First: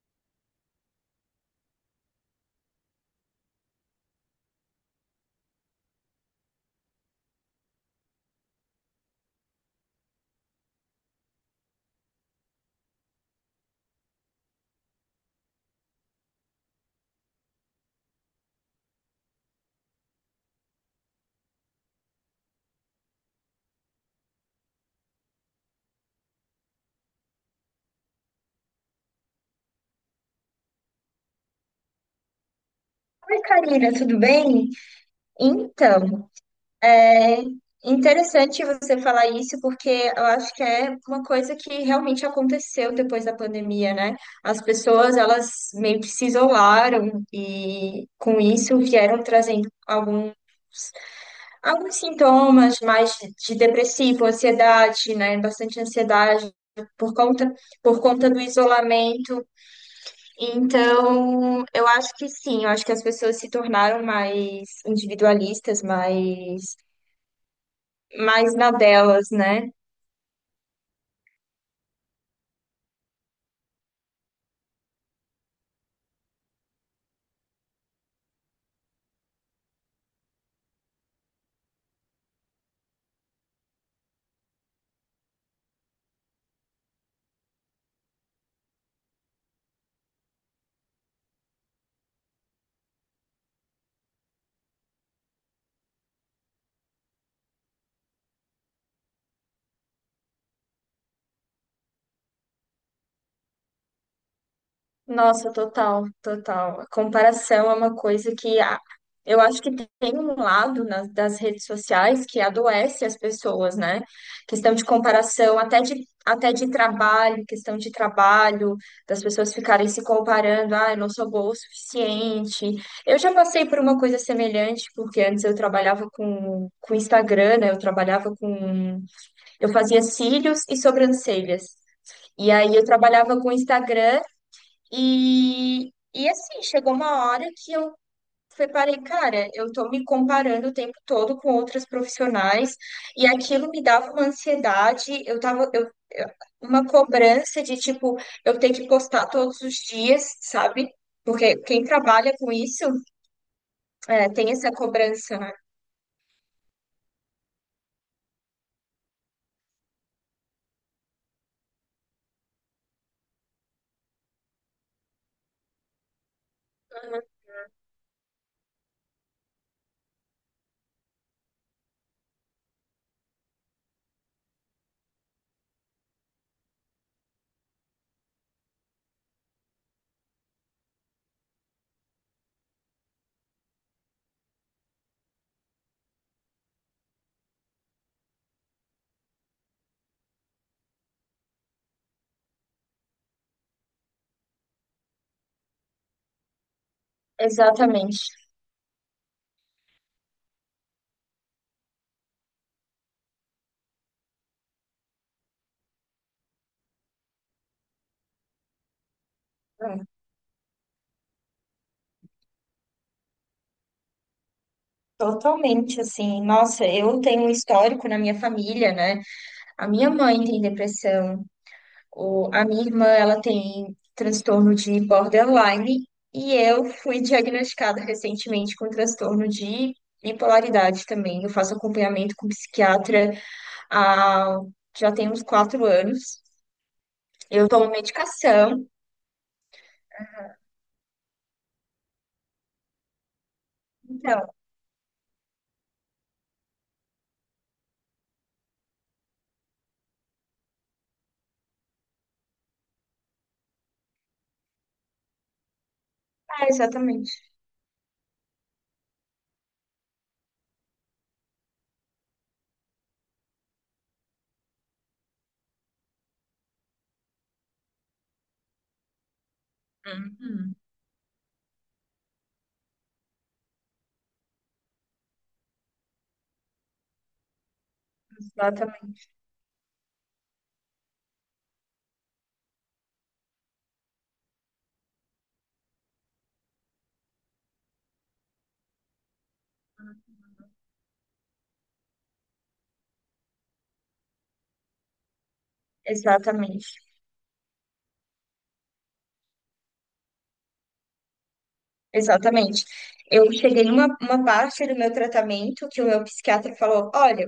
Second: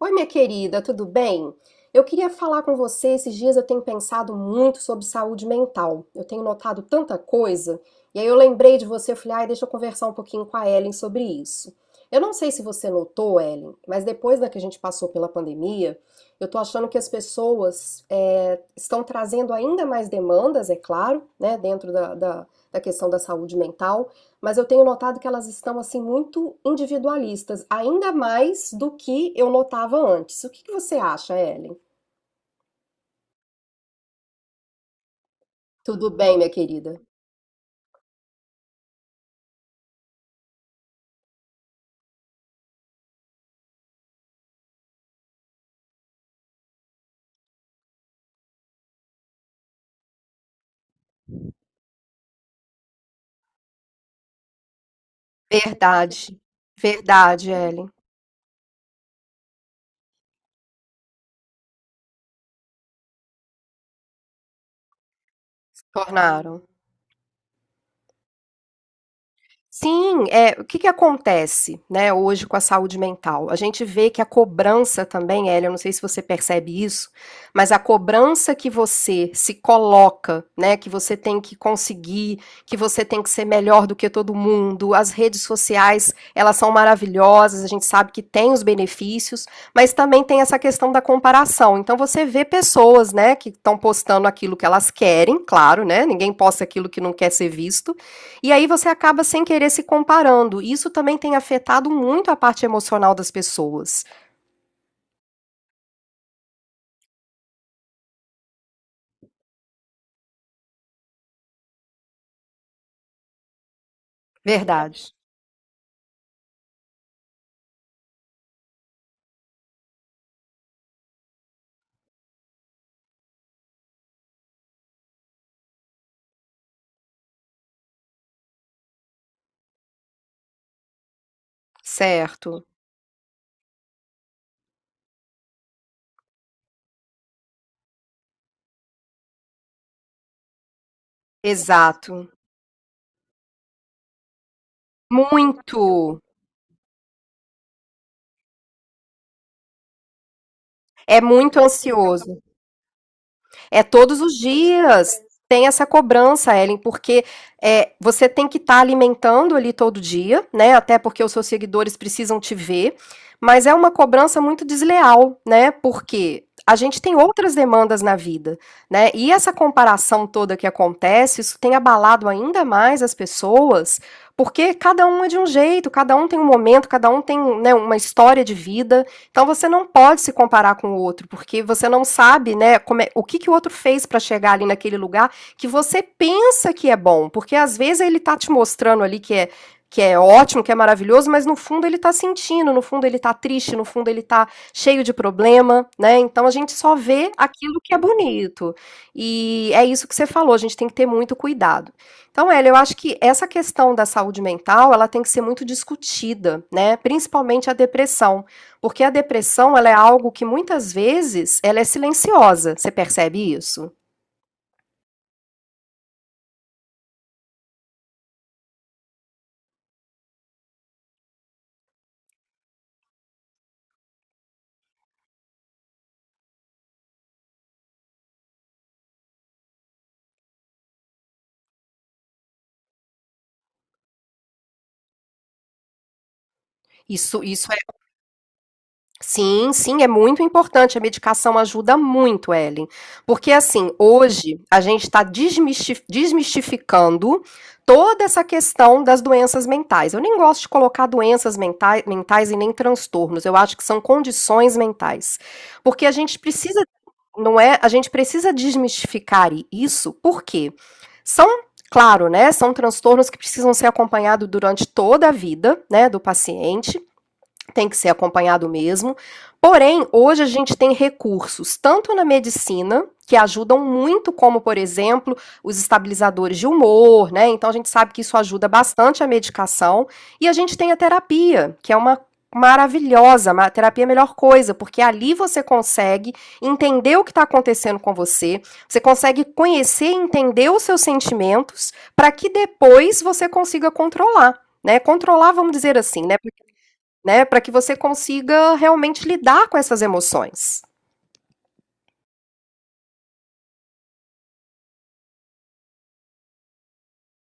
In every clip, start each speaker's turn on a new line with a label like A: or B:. A: Oi, minha querida, tudo bem? Eu queria falar com você. Esses dias eu tenho pensado muito sobre saúde mental. Eu tenho notado tanta coisa, e aí eu lembrei de você, eu falei, ai, deixa eu conversar um pouquinho com a Ellen sobre isso. Eu não sei se você notou, Ellen, mas depois da que a gente passou pela pandemia, eu tô achando que as pessoas estão trazendo ainda mais demandas, é claro, né, dentro da questão da saúde mental, mas eu tenho notado que elas estão assim muito individualistas, ainda mais do que eu notava antes. O que que você acha, Ellen?
B: Oi, Karina, tudo bem?
A: Tudo
B: Então,
A: bem, minha querida?
B: é interessante você falar isso porque eu acho que é uma coisa que realmente aconteceu depois da pandemia, né? As pessoas, elas meio que se isolaram e com isso vieram trazendo alguns sintomas mais de depressivo, ansiedade, né? Bastante
A: Verdade,
B: ansiedade por
A: verdade,
B: conta,
A: Ellen.
B: por conta do isolamento. Então, eu acho que sim, eu acho que as pessoas se tornaram mais individualistas,
A: Tornaram.
B: mais, mais na delas, né?
A: Sim, o que que acontece, né, hoje com a saúde mental? A gente vê que a cobrança também, Hélio, eu não sei se você percebe isso, mas a cobrança que você se coloca, né, que você tem que conseguir, que você tem que ser melhor do que todo mundo, as redes sociais, elas são maravilhosas, a gente sabe que tem os benefícios, mas também tem essa questão da comparação. Então você vê pessoas, né, que estão postando aquilo que elas querem, claro, né, ninguém posta aquilo que não quer ser visto, e aí você acaba sem querer se comparando. Isso também tem afetado muito a parte emocional das pessoas.
B: Nossa, total, total. A comparação é uma coisa que eu acho que tem um lado nas, das redes sociais que adoece as pessoas, né? Questão de
A: Verdade.
B: comparação, até de trabalho, questão de trabalho, das pessoas ficarem se comparando, ah, eu não sou boa o suficiente. Eu já passei por uma coisa semelhante, porque antes eu trabalhava com Instagram, né? Eu trabalhava com. Eu fazia cílios e sobrancelhas. E
A: Certo.
B: aí eu trabalhava com Instagram. E, e assim, chegou uma hora que eu reparei, cara, eu tô me comparando o tempo todo com outras
A: Exato.
B: profissionais e aquilo me dava uma ansiedade, eu tava,
A: Muito.
B: uma cobrança de tipo, eu ter que postar todos os dias, sabe?
A: É
B: Porque
A: muito
B: quem trabalha
A: ansioso.
B: com isso,
A: É todos os
B: tem essa
A: dias.
B: cobrança, né?
A: Tem essa cobrança, Ellen, porque você tem que estar alimentando ali todo dia, né? Até porque os seus seguidores precisam te ver. Mas é uma cobrança muito desleal, né? Porque a gente tem outras demandas na vida, né? E essa comparação toda que acontece, isso tem abalado ainda mais as pessoas, porque cada um é de um jeito, cada um tem um momento, cada um tem, né, uma história de vida. Então você não pode se comparar com o outro, porque você não sabe, né, como é, o que, que o outro fez para chegar ali naquele lugar que você pensa que é bom, porque às vezes ele tá te mostrando ali que é ótimo, que é maravilhoso, mas no fundo ele tá sentindo, no fundo ele tá triste, no fundo ele tá cheio de problema, né? Então a gente só vê aquilo que é
B: Exatamente.
A: bonito. E é isso que você falou, a gente tem que ter muito cuidado. Então, Ela, eu acho que essa questão da saúde mental, ela tem que ser muito discutida, né? Principalmente a depressão, porque a depressão, ela é
B: É,
A: algo que muitas vezes ela é silenciosa. Você percebe isso?
B: Totalmente assim. Nossa, eu tenho um histórico na minha família, né? A minha mãe tem depressão. A minha irmã, ela tem transtorno de borderline e eu fui diagnosticada recentemente com transtorno de bipolaridade também. Eu faço acompanhamento com psiquiatra há, já tem uns 4 anos.
A: Isso,
B: Eu
A: isso é.
B: tomo medicação.
A: Sim, sim, é muito importante. A medicação ajuda muito, Ellen. Porque, assim,
B: Então,
A: hoje a gente está desmistificando toda essa questão das doenças mentais. Eu nem gosto de colocar doenças mentais e nem transtornos. Eu acho que são condições mentais. Porque a gente precisa,
B: exatamente.
A: não é? A gente precisa desmistificar isso, porque são. Claro, né? São transtornos que precisam ser acompanhados durante toda a vida, né, do paciente, tem que ser acompanhado mesmo. Porém, hoje a
B: Uhum.
A: gente tem recursos tanto na medicina, que ajudam muito, como por exemplo, os estabilizadores de humor, né? Então a gente sabe que isso ajuda bastante
B: Exatamente,
A: a medicação, e a gente tem a terapia, que é uma maravilhosa, a terapia é a melhor coisa, porque ali você consegue entender o que está acontecendo com você, você consegue conhecer e entender os seus sentimentos para que depois você consiga controlar. Né, controlar, vamos dizer assim, né?
B: exatamente,
A: Né? Para que você consiga realmente lidar com essas emoções.
B: exatamente. Eu cheguei numa uma parte do meu tratamento que o meu psiquiatra falou: olha,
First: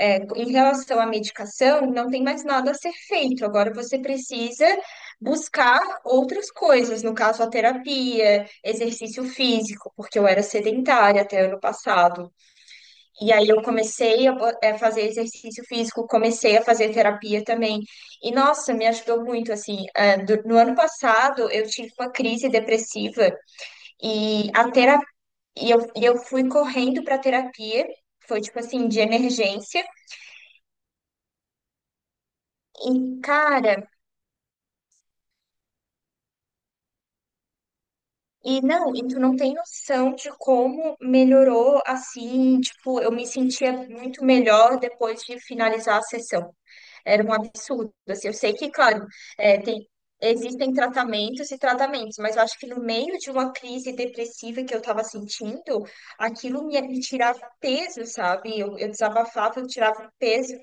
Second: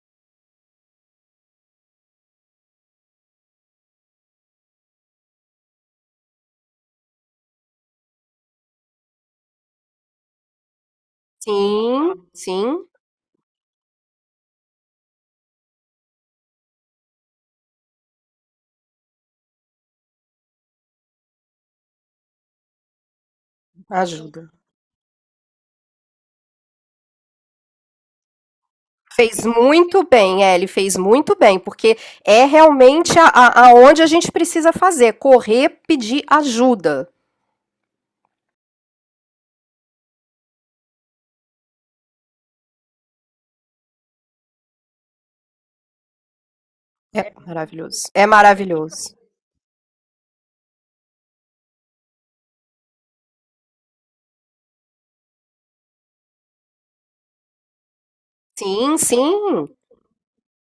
B: Em relação à medicação, não tem mais nada a ser feito. Agora você precisa buscar outras coisas, no caso a terapia, exercício físico, porque eu era sedentária até ano
A: Sim,
B: passado.
A: sim.
B: E aí eu comecei a fazer exercício físico, comecei a fazer terapia também. E nossa, me ajudou muito assim. No ano passado eu tive uma crise depressiva
A: Ajuda.
B: e a terapia, e eu fui correndo para terapia. Foi tipo assim, de
A: Fez
B: emergência.
A: muito bem, Ellie, fez muito bem, porque é
B: E,
A: realmente
B: cara,
A: aonde a gente precisa fazer, correr, pedir ajuda.
B: e não, e tu não tem noção de como melhorou assim, tipo, eu me sentia muito melhor depois de finalizar a sessão. Era um
A: É
B: absurdo,
A: maravilhoso. É
B: assim, eu sei que, claro,
A: maravilhoso.
B: é, tem, existem tratamentos e tratamentos, mas eu acho que no meio de uma crise depressiva que eu tava sentindo, aquilo me tirava peso, sabe? Eu
A: Sim,
B: desabafava, eu
A: sim.
B: tirava peso.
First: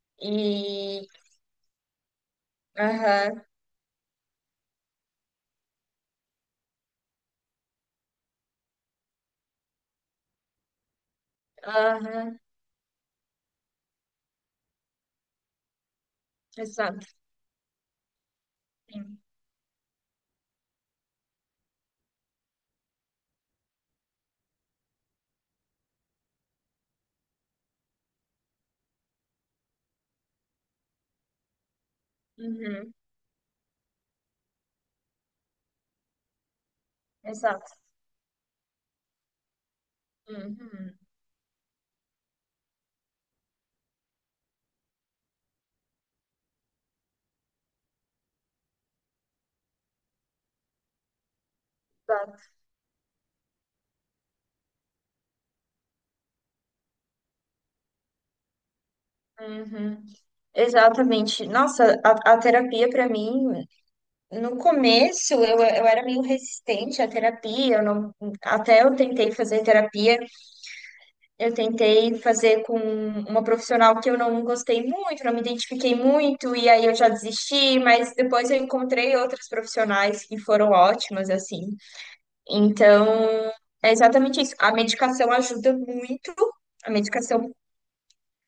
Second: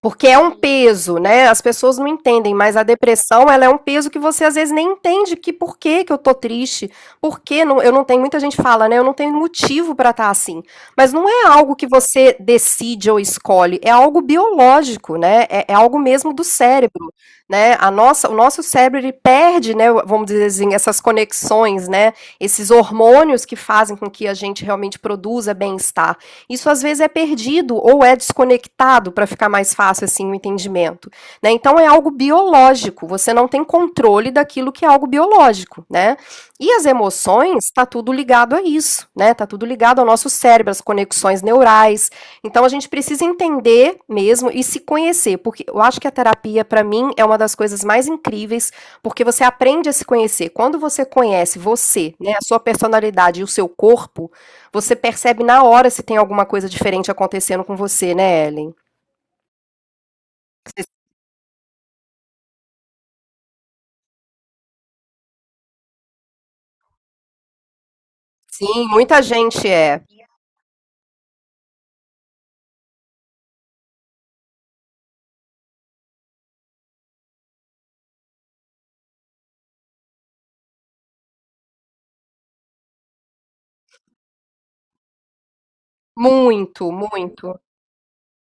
A: Porque é um
B: E,
A: peso, né? As pessoas não entendem, mas a
B: aham,
A: depressão, ela é um peso que você às vezes nem entende, que por que que eu tô triste, por que não, eu não tenho, muita gente fala, né? Eu não tenho motivo para estar assim. Mas não é algo que você
B: aham,
A: decide ou escolhe, é algo biológico, né? É, é algo mesmo do
B: exato,
A: cérebro, né? A nossa, o nosso cérebro, ele
B: sim,
A: perde, né, vamos dizer assim, essas conexões, né? Esses hormônios que fazem com que a gente realmente produza bem-estar. Isso às vezes é perdido ou é desconectado para ficar mais fácil assim o entendimento, né? Então é algo
B: uhum,
A: biológico, você não tem controle daquilo que é algo biológico, né? E as emoções
B: exato,
A: está tudo ligado a isso, né? Tá tudo ligado ao nosso cérebro, às
B: uhum,
A: conexões neurais. Então a gente precisa entender mesmo e se conhecer, porque eu acho que a terapia para mim é uma das coisas mais incríveis, porque você aprende a se conhecer. Quando você conhece você, né,
B: exato,
A: a sua personalidade e o seu corpo, você percebe na hora se tem alguma coisa diferente acontecendo com você, né, Ellen?
B: uhum. Exatamente. Nossa, a terapia para mim, no começo eu era meio resistente à terapia, eu não, até
A: Sim,
B: eu
A: muita
B: tentei fazer
A: gente é.
B: terapia, eu tentei fazer com uma profissional que eu não gostei muito, não me identifiquei muito, e aí eu já desisti, mas depois eu encontrei outras profissionais que foram ótimas, assim. Então, é exatamente isso. A medicação ajuda muito.
A: Muito,
B: A
A: muito.
B: medicação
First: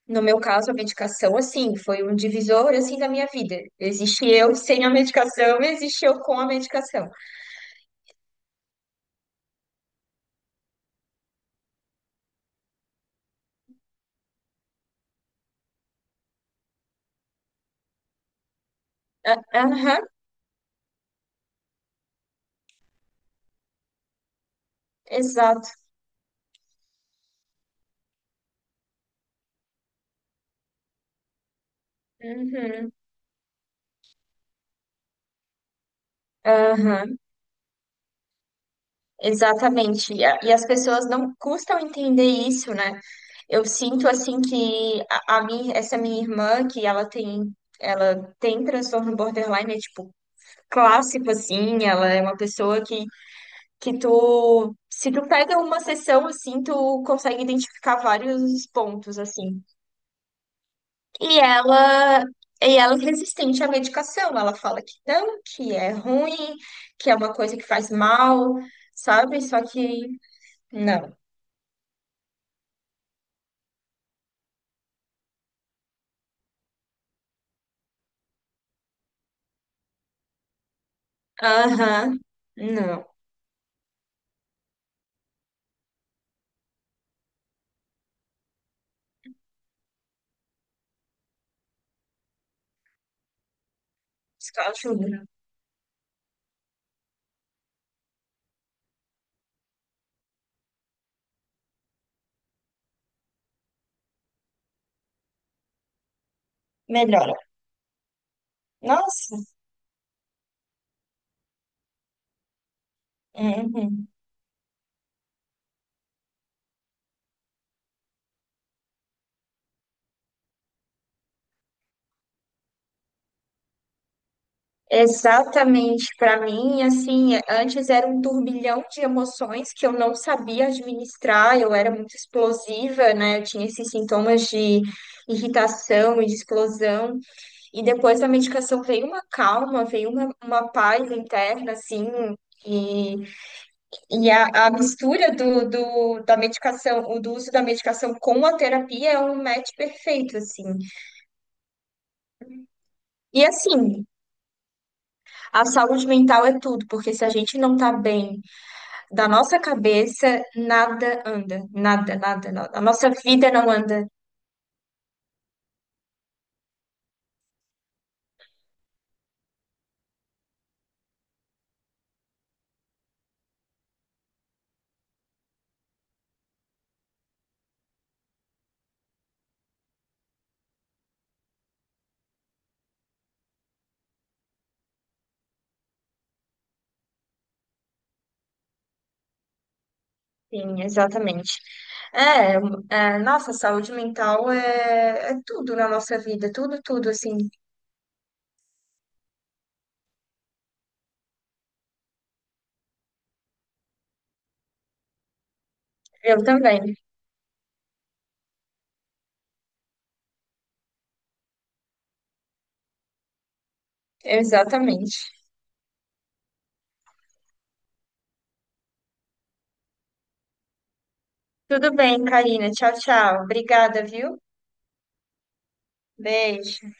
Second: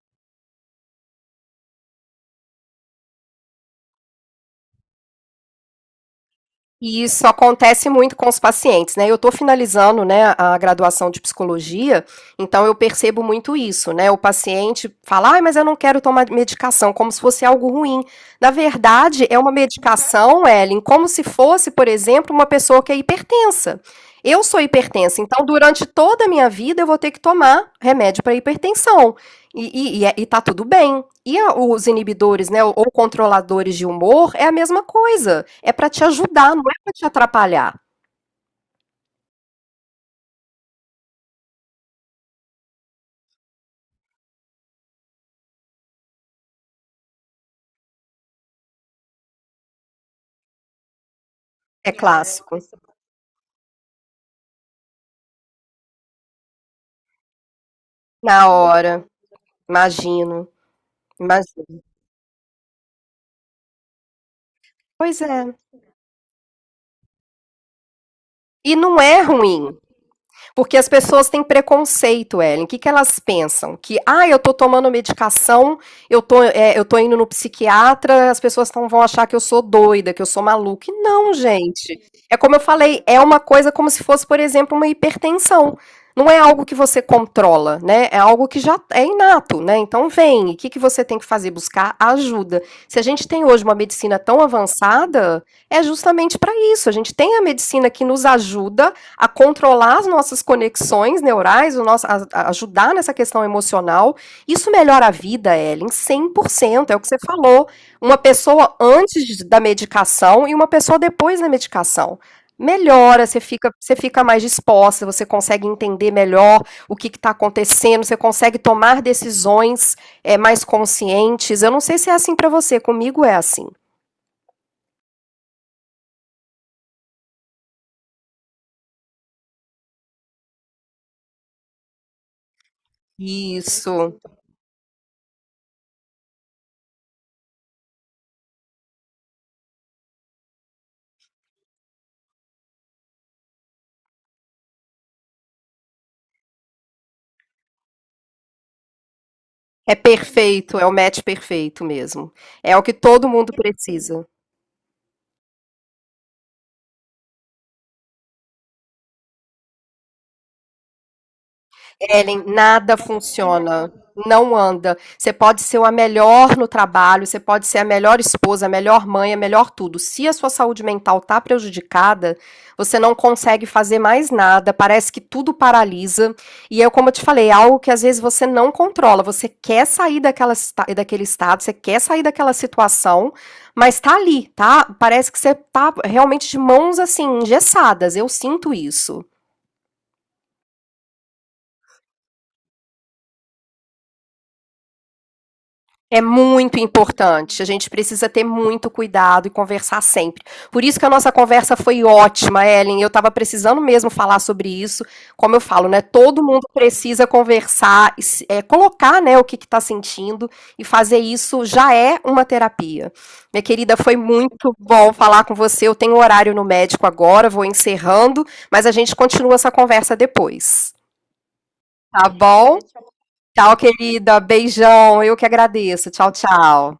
B: no meu caso, a medicação, assim, foi um divisor, assim, da minha vida. Existe eu sem a medicação, existe eu com a
A: E
B: medicação.
A: isso acontece muito com os pacientes, né? Eu estou finalizando, né, a graduação de psicologia, então eu percebo muito isso, né? O paciente fala, ah, mas eu não quero tomar medicação, como se fosse algo ruim. Na verdade, é uma
B: Aham,
A: medicação, Ellen, como se fosse, por exemplo, uma pessoa que é hipertensa. Eu sou hipertensa, então
B: exato.
A: durante toda a minha vida eu vou ter que tomar remédio para hipertensão. E, tá tudo bem. E a- os inibidores, né, ou
B: Uhum,
A: controladores de humor, é a mesma coisa. É pra te ajudar, não é pra te
B: aham,
A: atrapalhar.
B: exatamente. E, a- e as pessoas não custam entender isso, né? Eu sinto, assim, que a minha, essa minha irmã, que ela tem... Ela tem transtorno borderline, é tipo clássico, assim.
A: É
B: Ela é uma
A: clássico.
B: pessoa que tu, se tu pega uma sessão assim, tu consegue identificar
A: Na
B: vários
A: hora,
B: pontos assim.
A: imagino,
B: E
A: imagino.
B: ela, e ela é resistente à medicação. Ela fala que
A: Pois
B: não,
A: é.
B: que é ruim, que é uma coisa que faz mal,
A: E não é
B: sabe? Só
A: ruim.
B: que
A: Porque as
B: não.
A: pessoas têm preconceito, Ellen. O que, que elas pensam? Que, ah, eu tô tomando medicação, eu tô, eu tô indo no psiquiatra, as pessoas vão achar que eu sou doida, que eu sou maluca. E não, gente.
B: Aham,
A: É como eu falei,
B: não.
A: é uma coisa como se fosse, por exemplo, uma hipertensão. Não é algo que você controla, né? É algo que já é inato, né? Então vem, o que, que você tem que fazer? Buscar ajuda. Se a gente tem hoje uma medicina tão
B: Só ajuda.
A: avançada, é justamente para isso. A gente tem a medicina que nos ajuda a controlar as nossas conexões neurais, o nosso, a ajudar nessa questão emocional. Isso melhora a vida, Ellen, 100% é o que você
B: Melhora.
A: falou. Uma pessoa
B: Nossa.
A: antes da medicação e uma pessoa depois da medicação. Melhora, você
B: Uhum.
A: fica mais disposta, você consegue entender melhor o que está acontecendo, você consegue tomar decisões mais conscientes. Eu não sei se é assim para você, comigo é assim.
B: Exatamente, para mim, assim, antes era um turbilhão de emoções que eu não sabia administrar, eu era muito explosiva, né? Eu tinha esses
A: Isso.
B: sintomas de irritação e de explosão. E depois da medicação veio uma calma, veio uma paz interna, assim, e, e a mistura da medicação, o do uso da medicação com a terapia é um match
A: É
B: perfeito, assim.
A: perfeito, é o match perfeito mesmo. É o que todo
B: E
A: mundo
B: assim,
A: precisa.
B: a saúde mental é tudo, porque se a gente não tá bem da nossa cabeça, nada anda, nada,
A: Ellen,
B: nada, nada. A
A: nada
B: nossa vida não
A: funciona.
B: anda.
A: Não anda. Você pode ser a melhor no trabalho, você pode ser a melhor esposa, a melhor mãe, a melhor tudo. Se a sua saúde mental tá prejudicada, você não consegue fazer mais nada, parece que tudo paralisa. E é como eu te falei, é algo que às vezes você não controla. Você quer sair daquela, daquele estado, você quer sair daquela situação, mas tá ali, tá? Parece que você tá realmente de mãos assim, engessadas. Eu sinto isso.
B: Sim, exatamente. É, é, nossa, saúde mental é, é tudo na nossa
A: É
B: vida,
A: muito
B: tudo, tudo, assim.
A: importante. A gente precisa ter muito cuidado e conversar sempre. Por isso que a nossa conversa foi ótima, Ellen. Eu estava precisando mesmo falar sobre isso. Como eu falo, né? Todo
B: Eu
A: mundo
B: também.
A: precisa conversar, é, colocar, né, o que está sentindo e fazer isso já é uma terapia. Minha querida, foi muito bom
B: Exatamente.
A: falar com você. Eu tenho horário no médico agora, vou encerrando, mas a gente continua essa conversa depois.
B: Tudo bem,
A: Tá
B: Karina.
A: bom?
B: Tchau, tchau.
A: Tchau,
B: Obrigada, viu?
A: querida. Beijão. Eu que agradeço. Tchau,
B: Beijo.
A: tchau.